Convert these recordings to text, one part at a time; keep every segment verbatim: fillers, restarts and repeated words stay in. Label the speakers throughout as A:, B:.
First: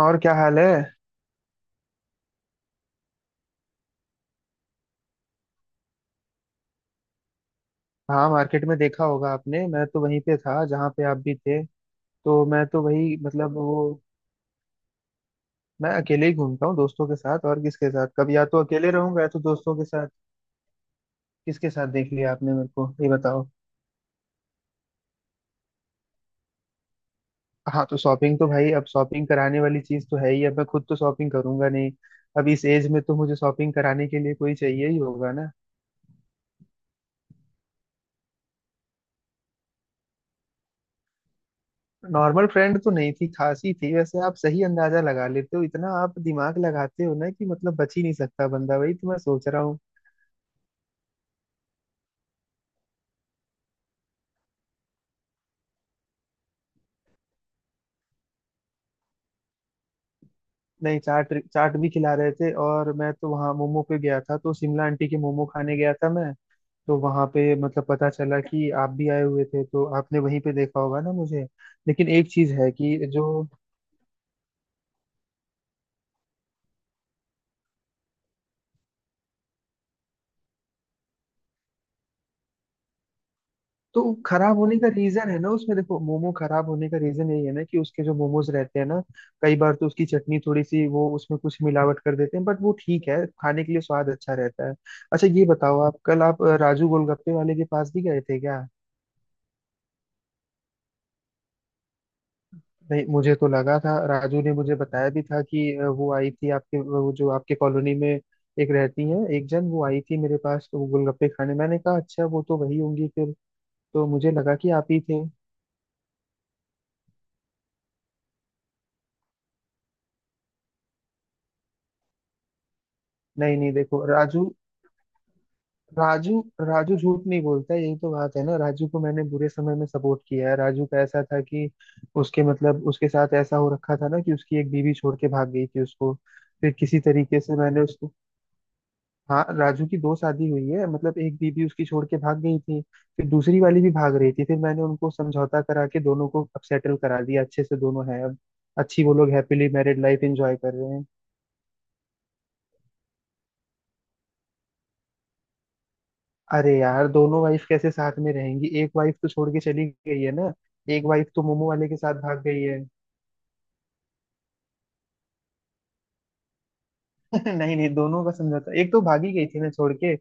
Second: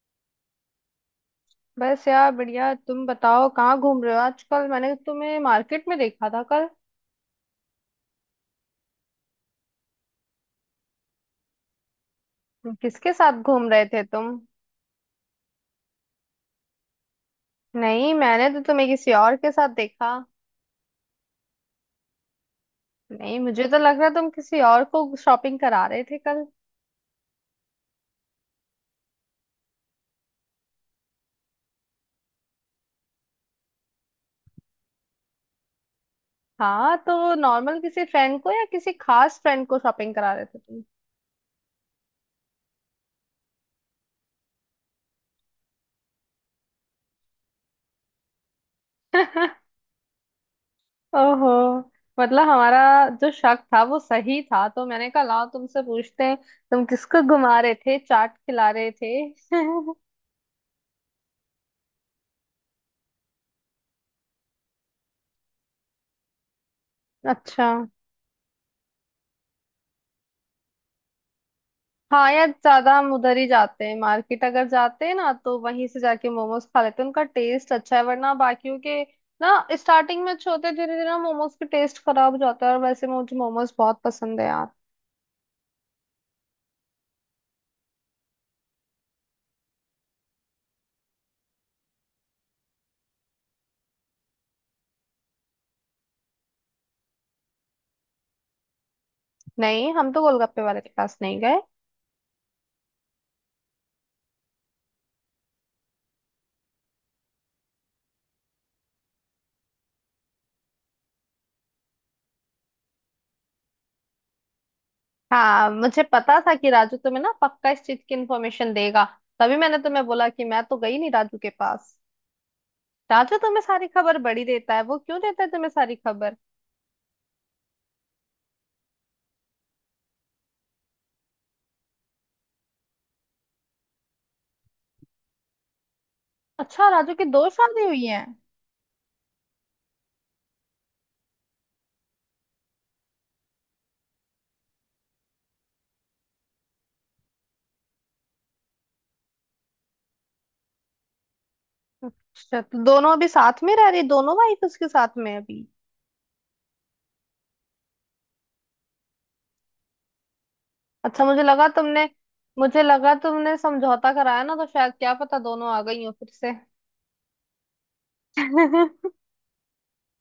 A: और क्या हाल है।
B: बस यार बढ़िया। तुम बताओ कहाँ घूम रहे हो आजकल, मैंने तो तुम्हें मार्केट में देखा था कल।
A: हाँ, मार्केट में देखा होगा आपने। मैं तो वहीं पे था जहाँ पे आप भी थे। तो मैं तो
B: किसके
A: वही
B: साथ
A: मतलब
B: घूम रहे
A: वो
B: थे तुम?
A: मैं अकेले ही घूमता हूँ दोस्तों के साथ। और किसके साथ?
B: नहीं,
A: कभी या
B: मैंने तो
A: तो
B: तुम्हें
A: अकेले
B: किसी
A: रहूंगा या
B: और
A: तो
B: के साथ
A: दोस्तों के साथ।
B: देखा।
A: किसके साथ देख लिया आपने? मेरे को ये
B: नहीं,
A: बताओ।
B: मुझे तो लग रहा तुम किसी और को शॉपिंग करा रहे थे कल।
A: हाँ, तो शॉपिंग तो भाई, अब शॉपिंग कराने वाली चीज तो है ही। अब मैं खुद तो शॉपिंग करूंगा नहीं। अब इस एज में तो मुझे शॉपिंग कराने के लिए कोई चाहिए ही होगा ना।
B: हाँ, तो नॉर्मल किसी फ्रेंड को या किसी खास फ्रेंड को शॉपिंग करा रहे थे तुम?
A: नॉर्मल फ्रेंड तो नहीं थी, खास ही थी। वैसे आप सही अंदाजा लगा लेते हो, इतना आप दिमाग लगाते हो ना कि मतलब बच ही नहीं सकता बंदा। वही तो मैं सोच रहा हूँ।
B: ओहो। मतलब हमारा जो शक था वो सही था, तो मैंने कहा लाओ तुमसे पूछते हैं। तुम किसको घुमा रहे थे, चाट खिला रहे थे?
A: नहीं, चाट चाट भी खिला रहे थे, और मैं तो वहाँ मोमो पे गया था, तो शिमला आंटी के मोमो खाने गया था मैं। तो वहाँ पे
B: अच्छा।
A: मतलब पता चला कि आप भी आए हुए थे, तो आपने वहीं पे देखा होगा ना मुझे। लेकिन
B: हाँ
A: एक
B: यार,
A: चीज है
B: ज्यादा
A: कि
B: हम
A: जो।
B: उधर ही जाते हैं, मार्केट अगर जाते हैं ना तो वहीं से जाके मोमोज खा लेते हैं, उनका टेस्ट अच्छा है। वरना बाकियों के ना स्टार्टिंग में अच्छे होते हैं, धीरे धीरे ना मोमोज के टेस्ट खराब हो जाता है। और वैसे मुझे मोमोज बहुत
A: तो
B: पसंद है
A: खराब
B: यार।
A: होने का रीजन है ना उसमें, देखो, मोमो खराब होने का रीजन यही है ना कि उसके जो मोमोज रहते हैं ना, कई बार तो उसकी चटनी थोड़ी सी, वो उसमें कुछ मिलावट कर देते हैं। बट वो ठीक है, खाने के लिए स्वाद अच्छा रहता है। अच्छा, ये बताओ, आप कल आप अ, राजू गोलगप्पे वाले के पास भी गए थे क्या?
B: नहीं, हम तो गोलगप्पे वाले के पास नहीं गए।
A: नहीं, मुझे तो लगा था, राजू ने मुझे बताया भी था कि अ, वो आई थी आपके, वो जो आपके कॉलोनी में एक रहती है, एक जन, वो आई थी मेरे पास, तो वो गोलगप्पे खाने। मैंने कहा, अच्छा, वो तो वही होंगी फिर। तो मुझे लगा कि आप ही थे।
B: हाँ, मुझे पता था कि राजू तुम्हें ना पक्का इस चीज की इन्फॉर्मेशन देगा। तभी मैंने तुम्हें बोला कि मैं तो गई नहीं राजू के पास। राजू
A: नहीं
B: तुम्हें
A: नहीं
B: सारी
A: देखो
B: खबर बड़ी
A: राजू,
B: देता है। वो क्यों देता है तुम्हें सारी खबर?
A: राजू राजू झूठ नहीं बोलता। यही तो बात है ना। राजू को मैंने बुरे समय में सपोर्ट किया है। राजू का ऐसा था कि उसके मतलब उसके साथ ऐसा हो रखा था ना कि उसकी एक बीवी छोड़ के भाग गई थी उसको। फिर
B: अच्छा,
A: किसी
B: राजू की
A: तरीके
B: दो
A: से मैंने
B: शादी हुई
A: उसको,
B: है?
A: हाँ, राजू की दो शादी हुई है मतलब एक बीबी उसकी छोड़ के भाग गई थी। फिर दूसरी वाली भी भाग रही थी, फिर मैंने उनको समझौता करा के दोनों को अब सेटल करा दिया अच्छे से, दोनों हैं अब अच्छी, वो लोग हैप्पीली मैरिड लाइफ एंजॉय कर रहे हैं।
B: अच्छा, तो दोनों अभी साथ में रह रही, दोनों वाइफ उसके साथ में है अभी?
A: अरे यार, दोनों वाइफ कैसे साथ में रहेंगी? एक वाइफ तो छोड़ के चली गई है ना, एक
B: अच्छा,
A: वाइफ
B: मुझे
A: तो
B: लगा
A: मोमो वाले के
B: तुमने,
A: साथ भाग गई है।
B: मुझे लगा तुमने समझौता कराया ना तो शायद क्या पता दोनों आ गई हो फिर से।
A: नहीं नहीं, दोनों का समझौता, एक तो भागी गई थी ना छोड़ के,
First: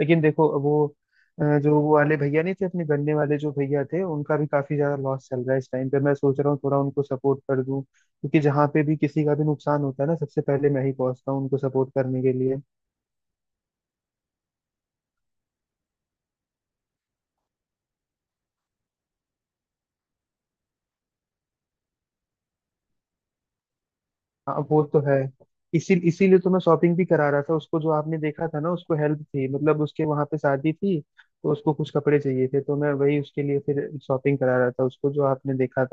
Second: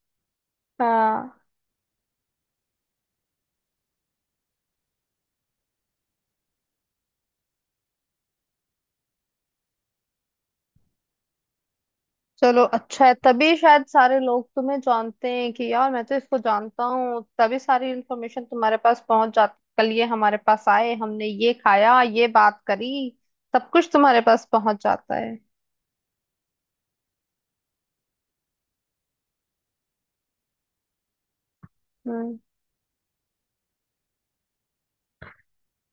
A: लेकिन देखो वो
B: हाँ।
A: अ, जो वो वाले भैया नहीं थे अपने गन्ने वाले जो भैया थे, उनका भी काफी ज्यादा लॉस चल रहा है इस टाइम पे। मैं सोच रहा हूँ थोड़ा उनको सपोर्ट कर दूं, क्योंकि जहाँ पे भी किसी का भी नुकसान होता है ना, सबसे पहले मैं ही पहुंचता हूँ उनको सपोर्ट करने के लिए।
B: चलो अच्छा है, तभी शायद सारे लोग तुम्हें जानते हैं कि यार मैं तो इसको जानता हूँ, तभी सारी इन्फॉर्मेशन तुम्हारे पास पहुंच जाती, कल ये हमारे पास आए, हमने ये खाया, ये बात करी। सब कुछ तुम्हारे पास
A: हाँ,
B: पहुंच
A: वो तो
B: जाता
A: है।
B: है।
A: इसी इसीलिए तो मैं शॉपिंग भी करा रहा था उसको, जो आपने देखा था ना। उसको हेल्प थी, मतलब उसके वहां पे शादी थी, तो उसको कुछ कपड़े
B: हम्म।
A: चाहिए थे, तो मैं वही उसके लिए फिर शॉपिंग करा रहा था उसको, जो आपने देखा।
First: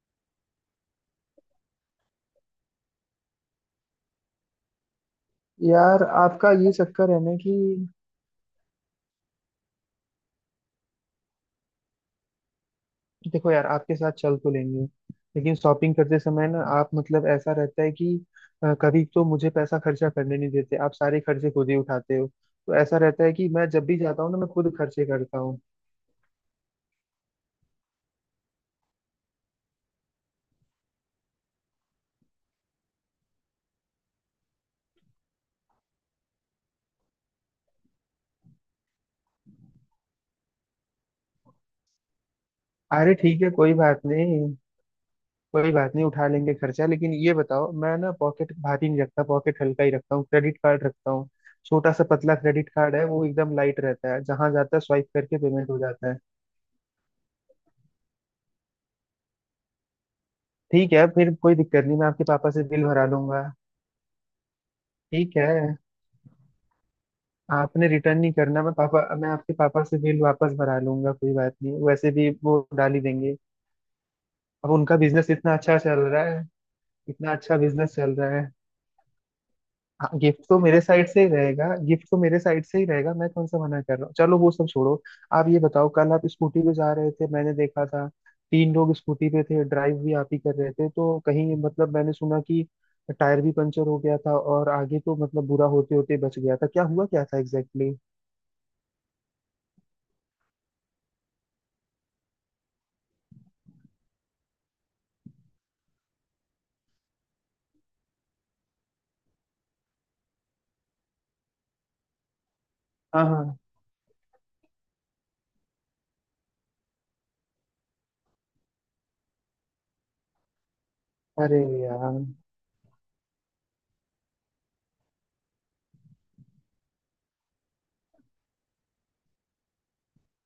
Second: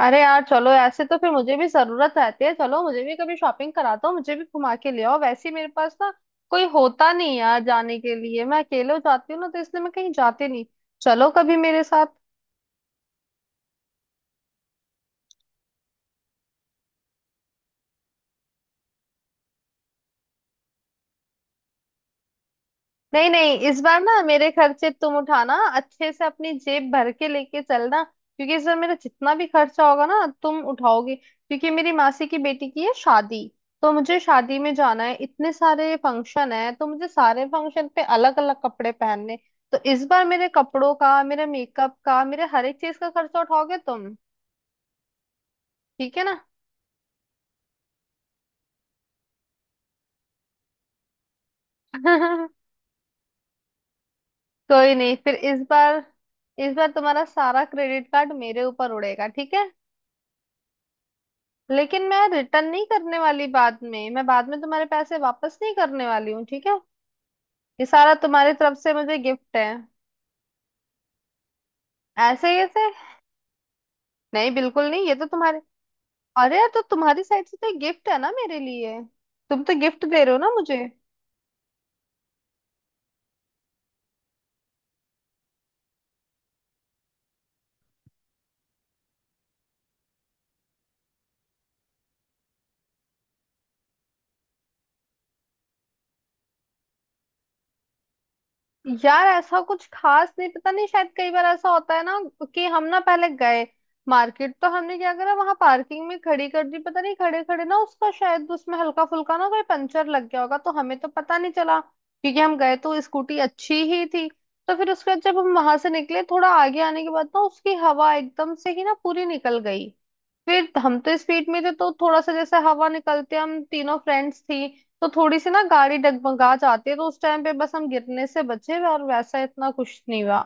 B: अरे यार, चलो ऐसे तो फिर मुझे भी जरूरत रहती है, चलो मुझे भी कभी शॉपिंग कराता हूँ, मुझे भी घुमा के ले आओ। वैसे ही मेरे पास
A: यार,
B: ना
A: आपका
B: कोई
A: ये चक्कर
B: होता
A: है
B: नहीं
A: ना कि,
B: यार जाने के लिए, मैं अकेले हो जाती हूँ ना तो इसलिए मैं कहीं जाती नहीं। चलो कभी मेरे साथ।
A: देखो यार, आपके साथ चल तो लेंगे, लेकिन शॉपिंग करते समय ना आप मतलब ऐसा रहता है कि अ, कभी तो मुझे पैसा खर्चा करने नहीं देते आप, सारे खर्चे खुद ही उठाते हो, तो ऐसा रहता
B: नहीं
A: है कि
B: नहीं,
A: मैं
B: इस
A: जब भी
B: बार ना
A: जाता हूँ ना, मैं
B: मेरे
A: खुद
B: खर्चे
A: खर्चे
B: तुम
A: करता
B: उठाना,
A: हूँ।
B: अच्छे से अपनी जेब भर के लेके चलना, क्योंकि इस बार मेरा जितना भी खर्चा होगा ना तुम उठाओगे, क्योंकि मेरी मासी की बेटी की है शादी। तो मुझे शादी में जाना है, इतने सारे फंक्शन है तो मुझे सारे फंक्शन पे अलग अलग कपड़े पहनने। तो इस बार मेरे कपड़ों का, मेरे मेकअप का, मेरे हर एक चीज का
A: अरे
B: खर्चा
A: ठीक है, कोई
B: उठाओगे
A: बात
B: तुम,
A: नहीं। कोई बात नहीं,
B: ठीक है
A: उठा
B: ना।
A: लेंगे खर्चा। लेकिन ये बताओ, मैं ना पॉकेट भारी नहीं रखता, पॉकेट हल्का ही रखता हूँ, क्रेडिट कार्ड रखता हूँ। छोटा सा पतला क्रेडिट कार्ड है, वो एकदम लाइट रहता है, जहां जाता है
B: कोई
A: स्वाइप
B: नहीं, फिर
A: करके
B: इस
A: पेमेंट हो
B: बार,
A: जाता है।
B: इस बार तुम्हारा सारा क्रेडिट कार्ड मेरे ऊपर उड़ेगा, ठीक है?
A: ठीक है, फिर कोई दिक्कत नहीं,
B: लेकिन
A: मैं
B: मैं
A: आपके पापा से
B: रिटर्न नहीं
A: बिल भरा
B: करने वाली
A: लूंगा।
B: बाद में, मैं बाद में तुम्हारे पैसे
A: ठीक है,
B: वापस नहीं करने वाली हूँ, ठीक है। ये
A: आपने
B: सारा
A: रिटर्न नहीं
B: तुम्हारी
A: करना, मैं
B: तरफ से
A: पापा
B: मुझे
A: मैं आपके
B: गिफ्ट है।
A: पापा से बिल वापस भरा लूंगा, कोई बात नहीं, वैसे भी
B: ऐसे
A: वो
B: कैसे?
A: डाल ही देंगे।
B: नहीं
A: अब
B: बिल्कुल
A: उनका
B: नहीं, ये तो
A: बिजनेस इतना
B: तुम्हारे।
A: अच्छा चल रहा है,
B: अरे यार, तो तुम्हारी
A: इतना
B: साइड
A: अच्छा
B: से तो
A: बिजनेस
B: गिफ्ट
A: चल
B: है
A: रहा
B: ना
A: है।
B: मेरे लिए। तुम तो गिफ्ट
A: हाँ,
B: दे रहे हो
A: गिफ्ट
B: ना
A: तो
B: मुझे।
A: मेरे साइड से ही रहेगा, गिफ्ट तो मेरे साइड से ही रहेगा, मैं कौन सा मना कर रहा हूँ। चलो वो सब छोड़ो। आप ये बताओ, कल आप स्कूटी पे जा रहे थे मैंने देखा था, तीन लोग स्कूटी पे थे, ड्राइव भी आप ही कर रहे थे। तो कहीं मतलब मैंने सुना कि टायर भी पंचर हो गया था और आगे तो मतलब बुरा होते होते बच गया था। क्या हुआ क्या था एग्जैक्टली exactly?
B: यार ऐसा कुछ खास नहीं, पता नहीं शायद कई बार ऐसा होता है ना कि हम ना पहले गए मार्केट, तो हमने क्या करा, वहां पार्किंग में खड़ी कर दी, पता नहीं खड़े खड़े ना उसका शायद, उसमें हल्का फुल्का ना कोई पंचर लग गया होगा, तो हमें तो पता नहीं चला क्योंकि हम गए तो
A: हाँ
B: स्कूटी
A: हाँ।
B: अच्छी ही थी। तो फिर उसके बाद जब हम वहां से निकले, थोड़ा आगे आने के बाद ना उसकी हवा एकदम से ही ना पूरी निकल गई। फिर हम तो स्पीड
A: अरे
B: में थे, तो
A: यार,
B: थोड़ा सा जैसे हवा निकलते, हम तीनों फ्रेंड्स थी, तो थोड़ी सी ना गाड़ी डगमगा जाती है, तो उस टाइम पे बस हम गिरने से बचे और वैसा इतना कुछ नहीं हुआ।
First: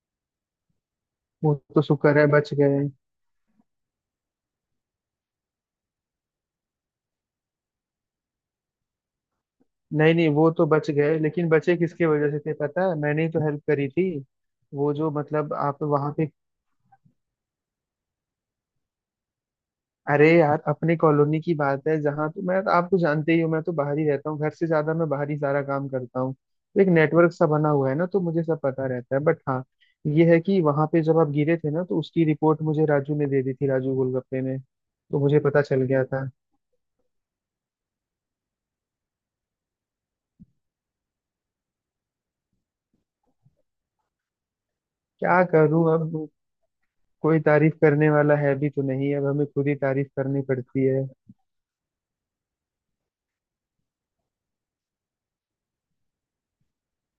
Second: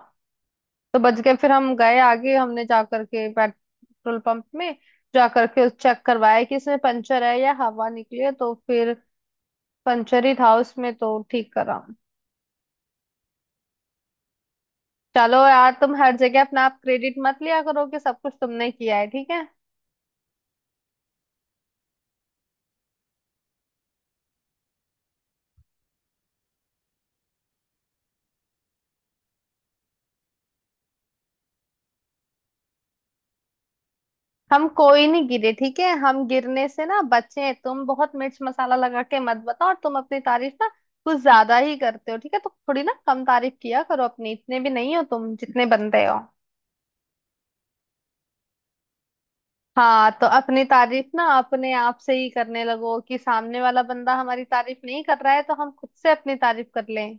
B: तो बच गए, फिर
A: वो
B: हम
A: तो
B: गए
A: शुक्र है
B: आगे,
A: बच
B: हमने जा
A: गए।
B: करके पेट्रोल पंप में जा करके चेक करवाया कि इसमें पंचर है या हवा निकली है, तो फिर
A: नहीं
B: पंचर
A: नहीं,
B: ही
A: वो
B: था
A: तो बच
B: उसमें,
A: गए,
B: तो
A: लेकिन
B: ठीक
A: बचे
B: करा।
A: किसके वजह से थे पता है? मैंने ही तो हेल्प करी थी, वो जो
B: चलो
A: मतलब
B: यार,
A: आप
B: तुम
A: वहां
B: हर
A: पे,
B: जगह अपना आप क्रेडिट मत लिया करो कि सब कुछ तुमने किया है, ठीक है।
A: अरे यार, अपने कॉलोनी की बात है जहाँ तो मैं, आप तो जानते ही हो मैं तो बाहर ही रहता हूँ घर से ज्यादा, मैं बाहर ही सारा काम करता हूँ, तो एक नेटवर्क सा बना हुआ है ना, तो मुझे सब पता रहता है। बट हाँ, ये है कि वहां पे जब आप गिरे थे ना, तो उसकी रिपोर्ट मुझे राजू ने दे दी थी, राजू गोलगप्पे ने,
B: हम कोई
A: तो
B: नहीं
A: मुझे
B: गिरे,
A: पता
B: ठीक
A: चल
B: है,
A: गया
B: हम
A: था।
B: गिरने से ना बचे, तुम बहुत मिर्च मसाला लगा के मत बताओ, और तुम अपनी तारीफ ना कुछ ज्यादा ही करते हो, ठीक है, तो थोड़ी ना कम तारीफ किया करो अपनी, इतने भी नहीं हो तुम
A: क्या
B: जितने
A: करूँ
B: बनते हो।
A: अब, कोई तारीफ करने वाला है भी तो नहीं, अब हमें खुद ही तारीफ
B: हाँ, तो
A: करनी
B: अपनी
A: पड़ती है।
B: तारीफ ना अपने आप से ही करने लगो कि सामने वाला बंदा हमारी तारीफ नहीं कर रहा है तो हम खुद से अपनी तारीफ कर लें।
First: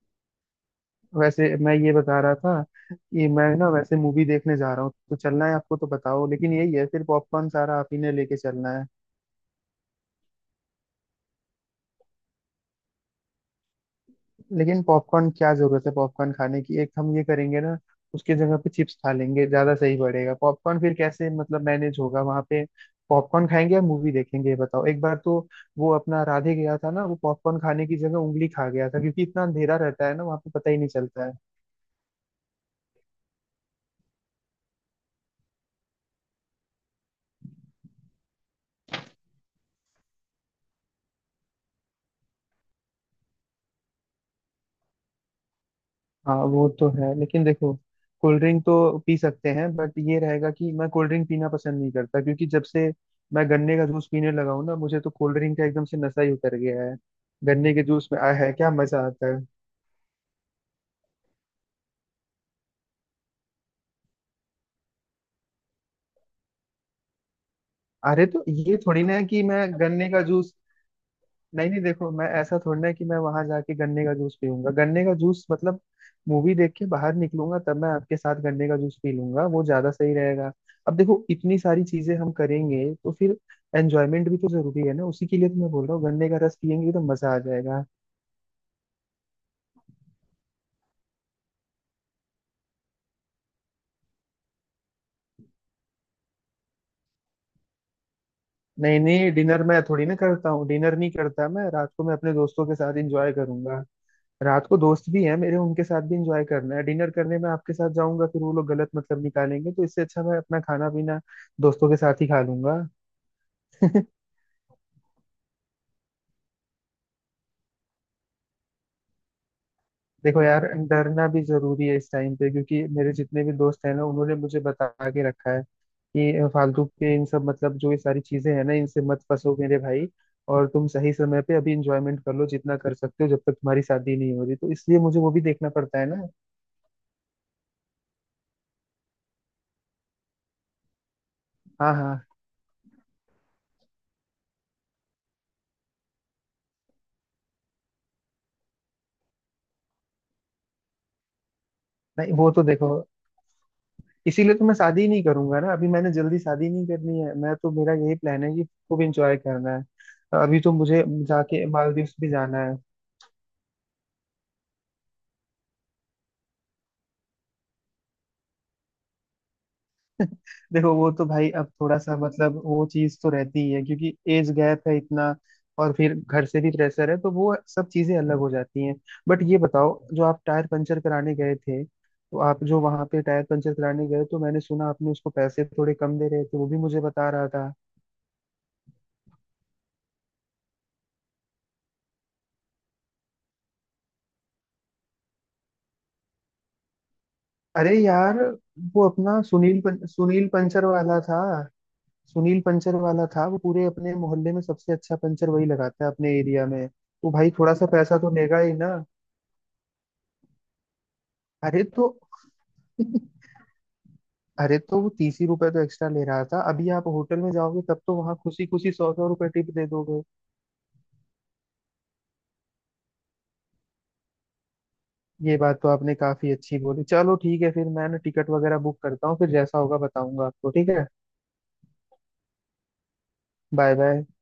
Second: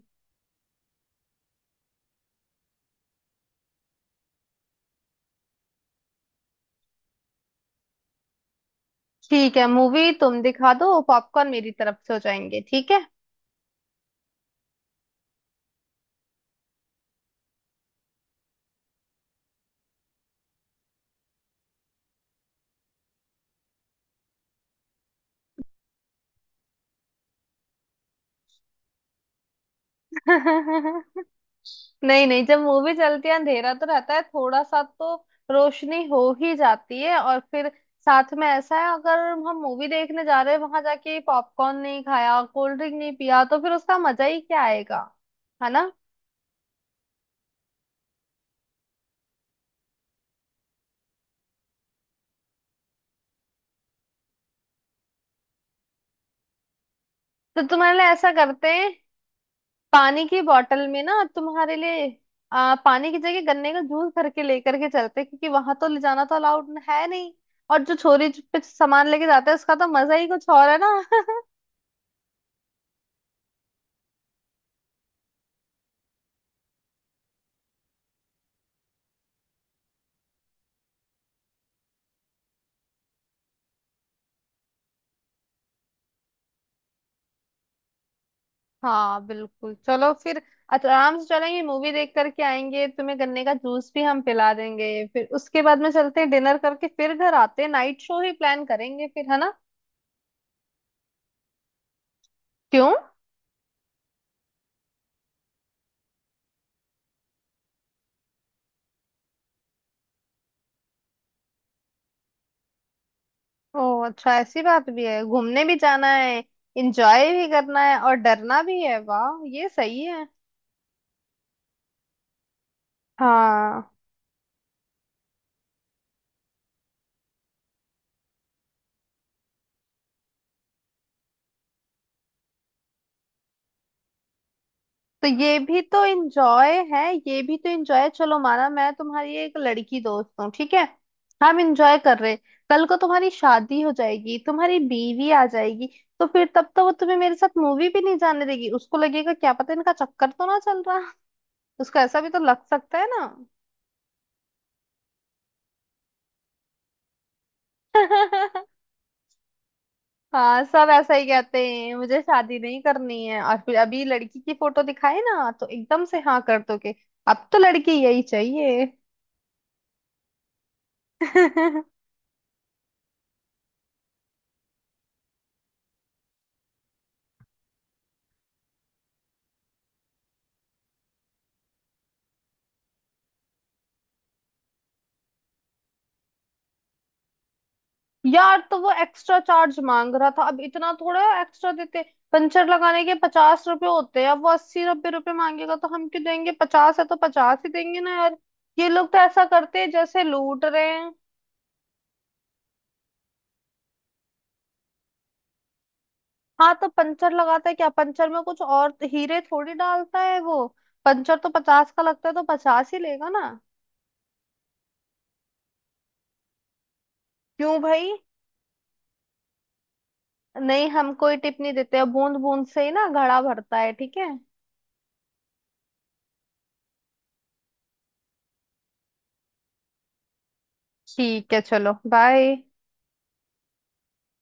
A: वैसे मैं ये बता रहा था कि मैं ना वैसे मूवी देखने जा रहा हूँ, तो चलना है आपको तो बताओ, लेकिन यही है फिर पॉपकॉर्न सारा आप ही ने लेके चलना है।
B: ठीक है, मूवी तुम दिखा दो, पॉपकॉर्न मेरी तरफ से हो जाएंगे, ठीक।
A: लेकिन पॉपकॉर्न क्या जरूरत है पॉपकॉर्न खाने की? एक हम ये करेंगे ना, उसकी जगह पे चिप्स खा लेंगे, ज्यादा सही पड़ेगा, पॉपकॉर्न फिर कैसे मतलब मैनेज होगा वहां पे? पॉपकॉर्न खाएंगे या मूवी देखेंगे ये बताओ एक बार तो। वो अपना राधे गया था ना, वो पॉपकॉर्न खाने की जगह उंगली खा गया था, क्योंकि इतना अंधेरा रहता है ना वहां पे, पता ही नहीं
B: है
A: चलता है।
B: नहीं नहीं, जब मूवी चलती है अंधेरा तो रहता है थोड़ा सा, तो रोशनी हो ही जाती है, और फिर साथ में ऐसा है, अगर हम मूवी देखने जा रहे हैं वहां जाके पॉपकॉर्न नहीं खाया, कोल्ड ड्रिंक नहीं पिया, तो फिर उसका मजा ही क्या आएगा, है ना।
A: हाँ, वो तो है, लेकिन देखो, कोल्ड ड्रिंक तो पी सकते हैं, बट ये रहेगा कि मैं कोल्ड ड्रिंक पीना पसंद नहीं करता, क्योंकि जब से मैं गन्ने का जूस पीने लगा हूँ ना, मुझे तो कोल्ड ड्रिंक का एकदम से नशा ही उतर गया है।
B: तो
A: गन्ने के
B: तुम्हारे लिए
A: जूस में
B: ऐसा
A: आ है
B: करते
A: क्या
B: हैं,
A: मजा आता है।
B: पानी की बोतल में ना तुम्हारे लिए, आ, पानी की जगह गन्ने का जूस भर के लेकर के चलते हैं, क्योंकि वहां तो ले जाना तो अलाउड है नहीं, और जो
A: अरे
B: छोरी
A: तो
B: पे
A: ये थोड़ी
B: सामान
A: ना है
B: लेके
A: कि
B: जाते हैं
A: मैं
B: उसका तो
A: गन्ने
B: मजा
A: का
B: ही कुछ
A: जूस,
B: और है ना।
A: नहीं नहीं देखो, मैं ऐसा थोड़ी ना है कि मैं वहां जाके गन्ने का जूस पीऊंगा, गन्ने का जूस मतलब मूवी देख के बाहर निकलूंगा तब मैं आपके साथ गन्ने का जूस पी लूंगा, वो ज्यादा सही रहेगा। अब देखो, इतनी सारी चीजें हम करेंगे तो फिर एंजॉयमेंट भी तो जरूरी है ना, उसी के लिए तो मैं बोल रहा हूँ गन्ने का रस पियेंगे तो मजा आ जाएगा।
B: हाँ बिल्कुल, चलो फिर आराम से चलेंगे, मूवी देख करके आएंगे, तुम्हें गन्ने का जूस भी हम पिला देंगे, फिर उसके बाद में चलते हैं डिनर करके, फिर घर आते हैं, नाइट शो ही प्लान
A: नहीं
B: करेंगे फिर,
A: नहीं,
B: है ना।
A: डिनर मैं थोड़ी ना करता हूँ, डिनर नहीं करता मैं रात को, मैं अपने दोस्तों के
B: क्यों?
A: साथ एंजॉय करूंगा। रात को दोस्त भी हैं मेरे, उनके साथ भी इंजॉय करना है, डिनर करने में आपके साथ जाऊंगा फिर वो लोग गलत मतलब निकालेंगे, तो इससे अच्छा मैं अपना खाना पीना दोस्तों के साथ ही खा लूंगा।
B: ओ अच्छा, ऐसी बात भी है, घूमने भी जाना है, एंजॉय भी करना है और डरना भी है, वाह ये सही है।
A: देखो यार, डरना भी जरूरी है इस टाइम पे, क्योंकि मेरे जितने भी
B: हाँ,
A: दोस्त हैं ना उन्होंने मुझे बता के रखा है कि फालतू के इन सब मतलब जो ये सारी चीजें हैं ना, इनसे मत फंसो मेरे भाई, और तुम सही समय पे अभी इंजॉयमेंट कर लो जितना कर सकते हो जब तक तुम्हारी शादी नहीं हो रही, तो इसलिए मुझे
B: तो
A: वो भी
B: ये
A: देखना
B: भी
A: पड़ता
B: तो
A: है ना।
B: इंजॉय है, ये भी तो इंजॉय है, चलो माना मैं तुम्हारी एक लड़की दोस्त हूँ, ठीक है, हम
A: हाँ
B: इंजॉय कर
A: हाँ।
B: रहे, कल को तुम्हारी शादी हो जाएगी, तुम्हारी बीवी आ जाएगी, तो फिर तब तो वो तुम्हें मेरे साथ मूवी भी नहीं जाने देगी, उसको लगेगा क्या पता इनका चक्कर तो ना चल रहा, उसको ऐसा भी
A: नहीं
B: तो
A: वो तो
B: लग
A: देखो,
B: सकता है ना।
A: इसीलिए तो मैं शादी नहीं करूंगा ना अभी, मैंने जल्दी शादी नहीं करनी है, मैं तो, मेरा यही प्लान है कि खूब एंजॉय करना है। अभी
B: हाँ,
A: तो
B: सब
A: मुझे
B: ऐसा ही कहते
A: जाके
B: हैं
A: मालदीव्स
B: मुझे
A: भी
B: शादी
A: जाना है।
B: नहीं करनी है, और फिर अभी लड़की की फोटो दिखाए ना तो एकदम से हाँ कर दोगे, अब तो लड़की यही चाहिए।
A: देखो, वो तो भाई अब थोड़ा सा मतलब वो चीज तो रहती ही है, क्योंकि एज गैप है इतना, और फिर घर से भी प्रेशर है, तो वो सब चीजें अलग हो जाती हैं। बट ये बताओ, जो आप टायर पंचर कराने गए थे, तो आप जो वहां पे टायर पंचर कराने गए, तो मैंने सुना आपने उसको पैसे थोड़े कम दे रहे थे, वो भी मुझे बता रहा था।
B: यार, तो वो एक्स्ट्रा चार्ज मांग रहा था, अब इतना थोड़ा एक्स्ट्रा देते, पंचर लगाने के पचास रुपए होते हैं, अब वो अस्सी नब्बे रुपए मांगेगा तो हम क्यों देंगे, पचास है तो पचास ही
A: अरे
B: देंगे ना यार,
A: यार,
B: ये
A: वो
B: लोग तो
A: अपना
B: ऐसा करते
A: सुनील
B: हैं
A: पं,
B: जैसे
A: सुनील
B: लूट
A: पंचर
B: रहे हैं।
A: वाला था, सुनील पंचर वाला था वो, पूरे अपने मोहल्ले में सबसे अच्छा पंचर वही लगाता है अपने एरिया
B: हाँ,
A: में,
B: तो
A: तो
B: पंचर
A: भाई
B: लगाता
A: थोड़ा
B: है
A: सा
B: क्या,
A: पैसा
B: पंचर
A: तो
B: में
A: लेगा
B: कुछ
A: ही ना।
B: और हीरे थोड़ी डालता है वो, पंचर तो
A: अरे
B: पचास का
A: तो,
B: लगता है तो पचास ही लेगा ना।
A: अरे तो वो तीस ही रुपए तो एक्स्ट्रा ले रहा था। अभी आप होटल में
B: क्यों
A: जाओगे तब
B: भाई,
A: तो वहां खुशी खुशी सौ सौ रुपए टिप दे दोगे।
B: नहीं हम कोई टिप नहीं देते, बूंद बूंद से ही ना घड़ा भरता है, ठीक है।
A: ये बात तो आपने काफी अच्छी बोली, चलो ठीक है फिर, मैं ना टिकट वगैरह बुक करता हूँ, फिर जैसा होगा बताऊंगा आपको ठीक है।
B: ठीक है, चलो बाय।
A: Bye bye.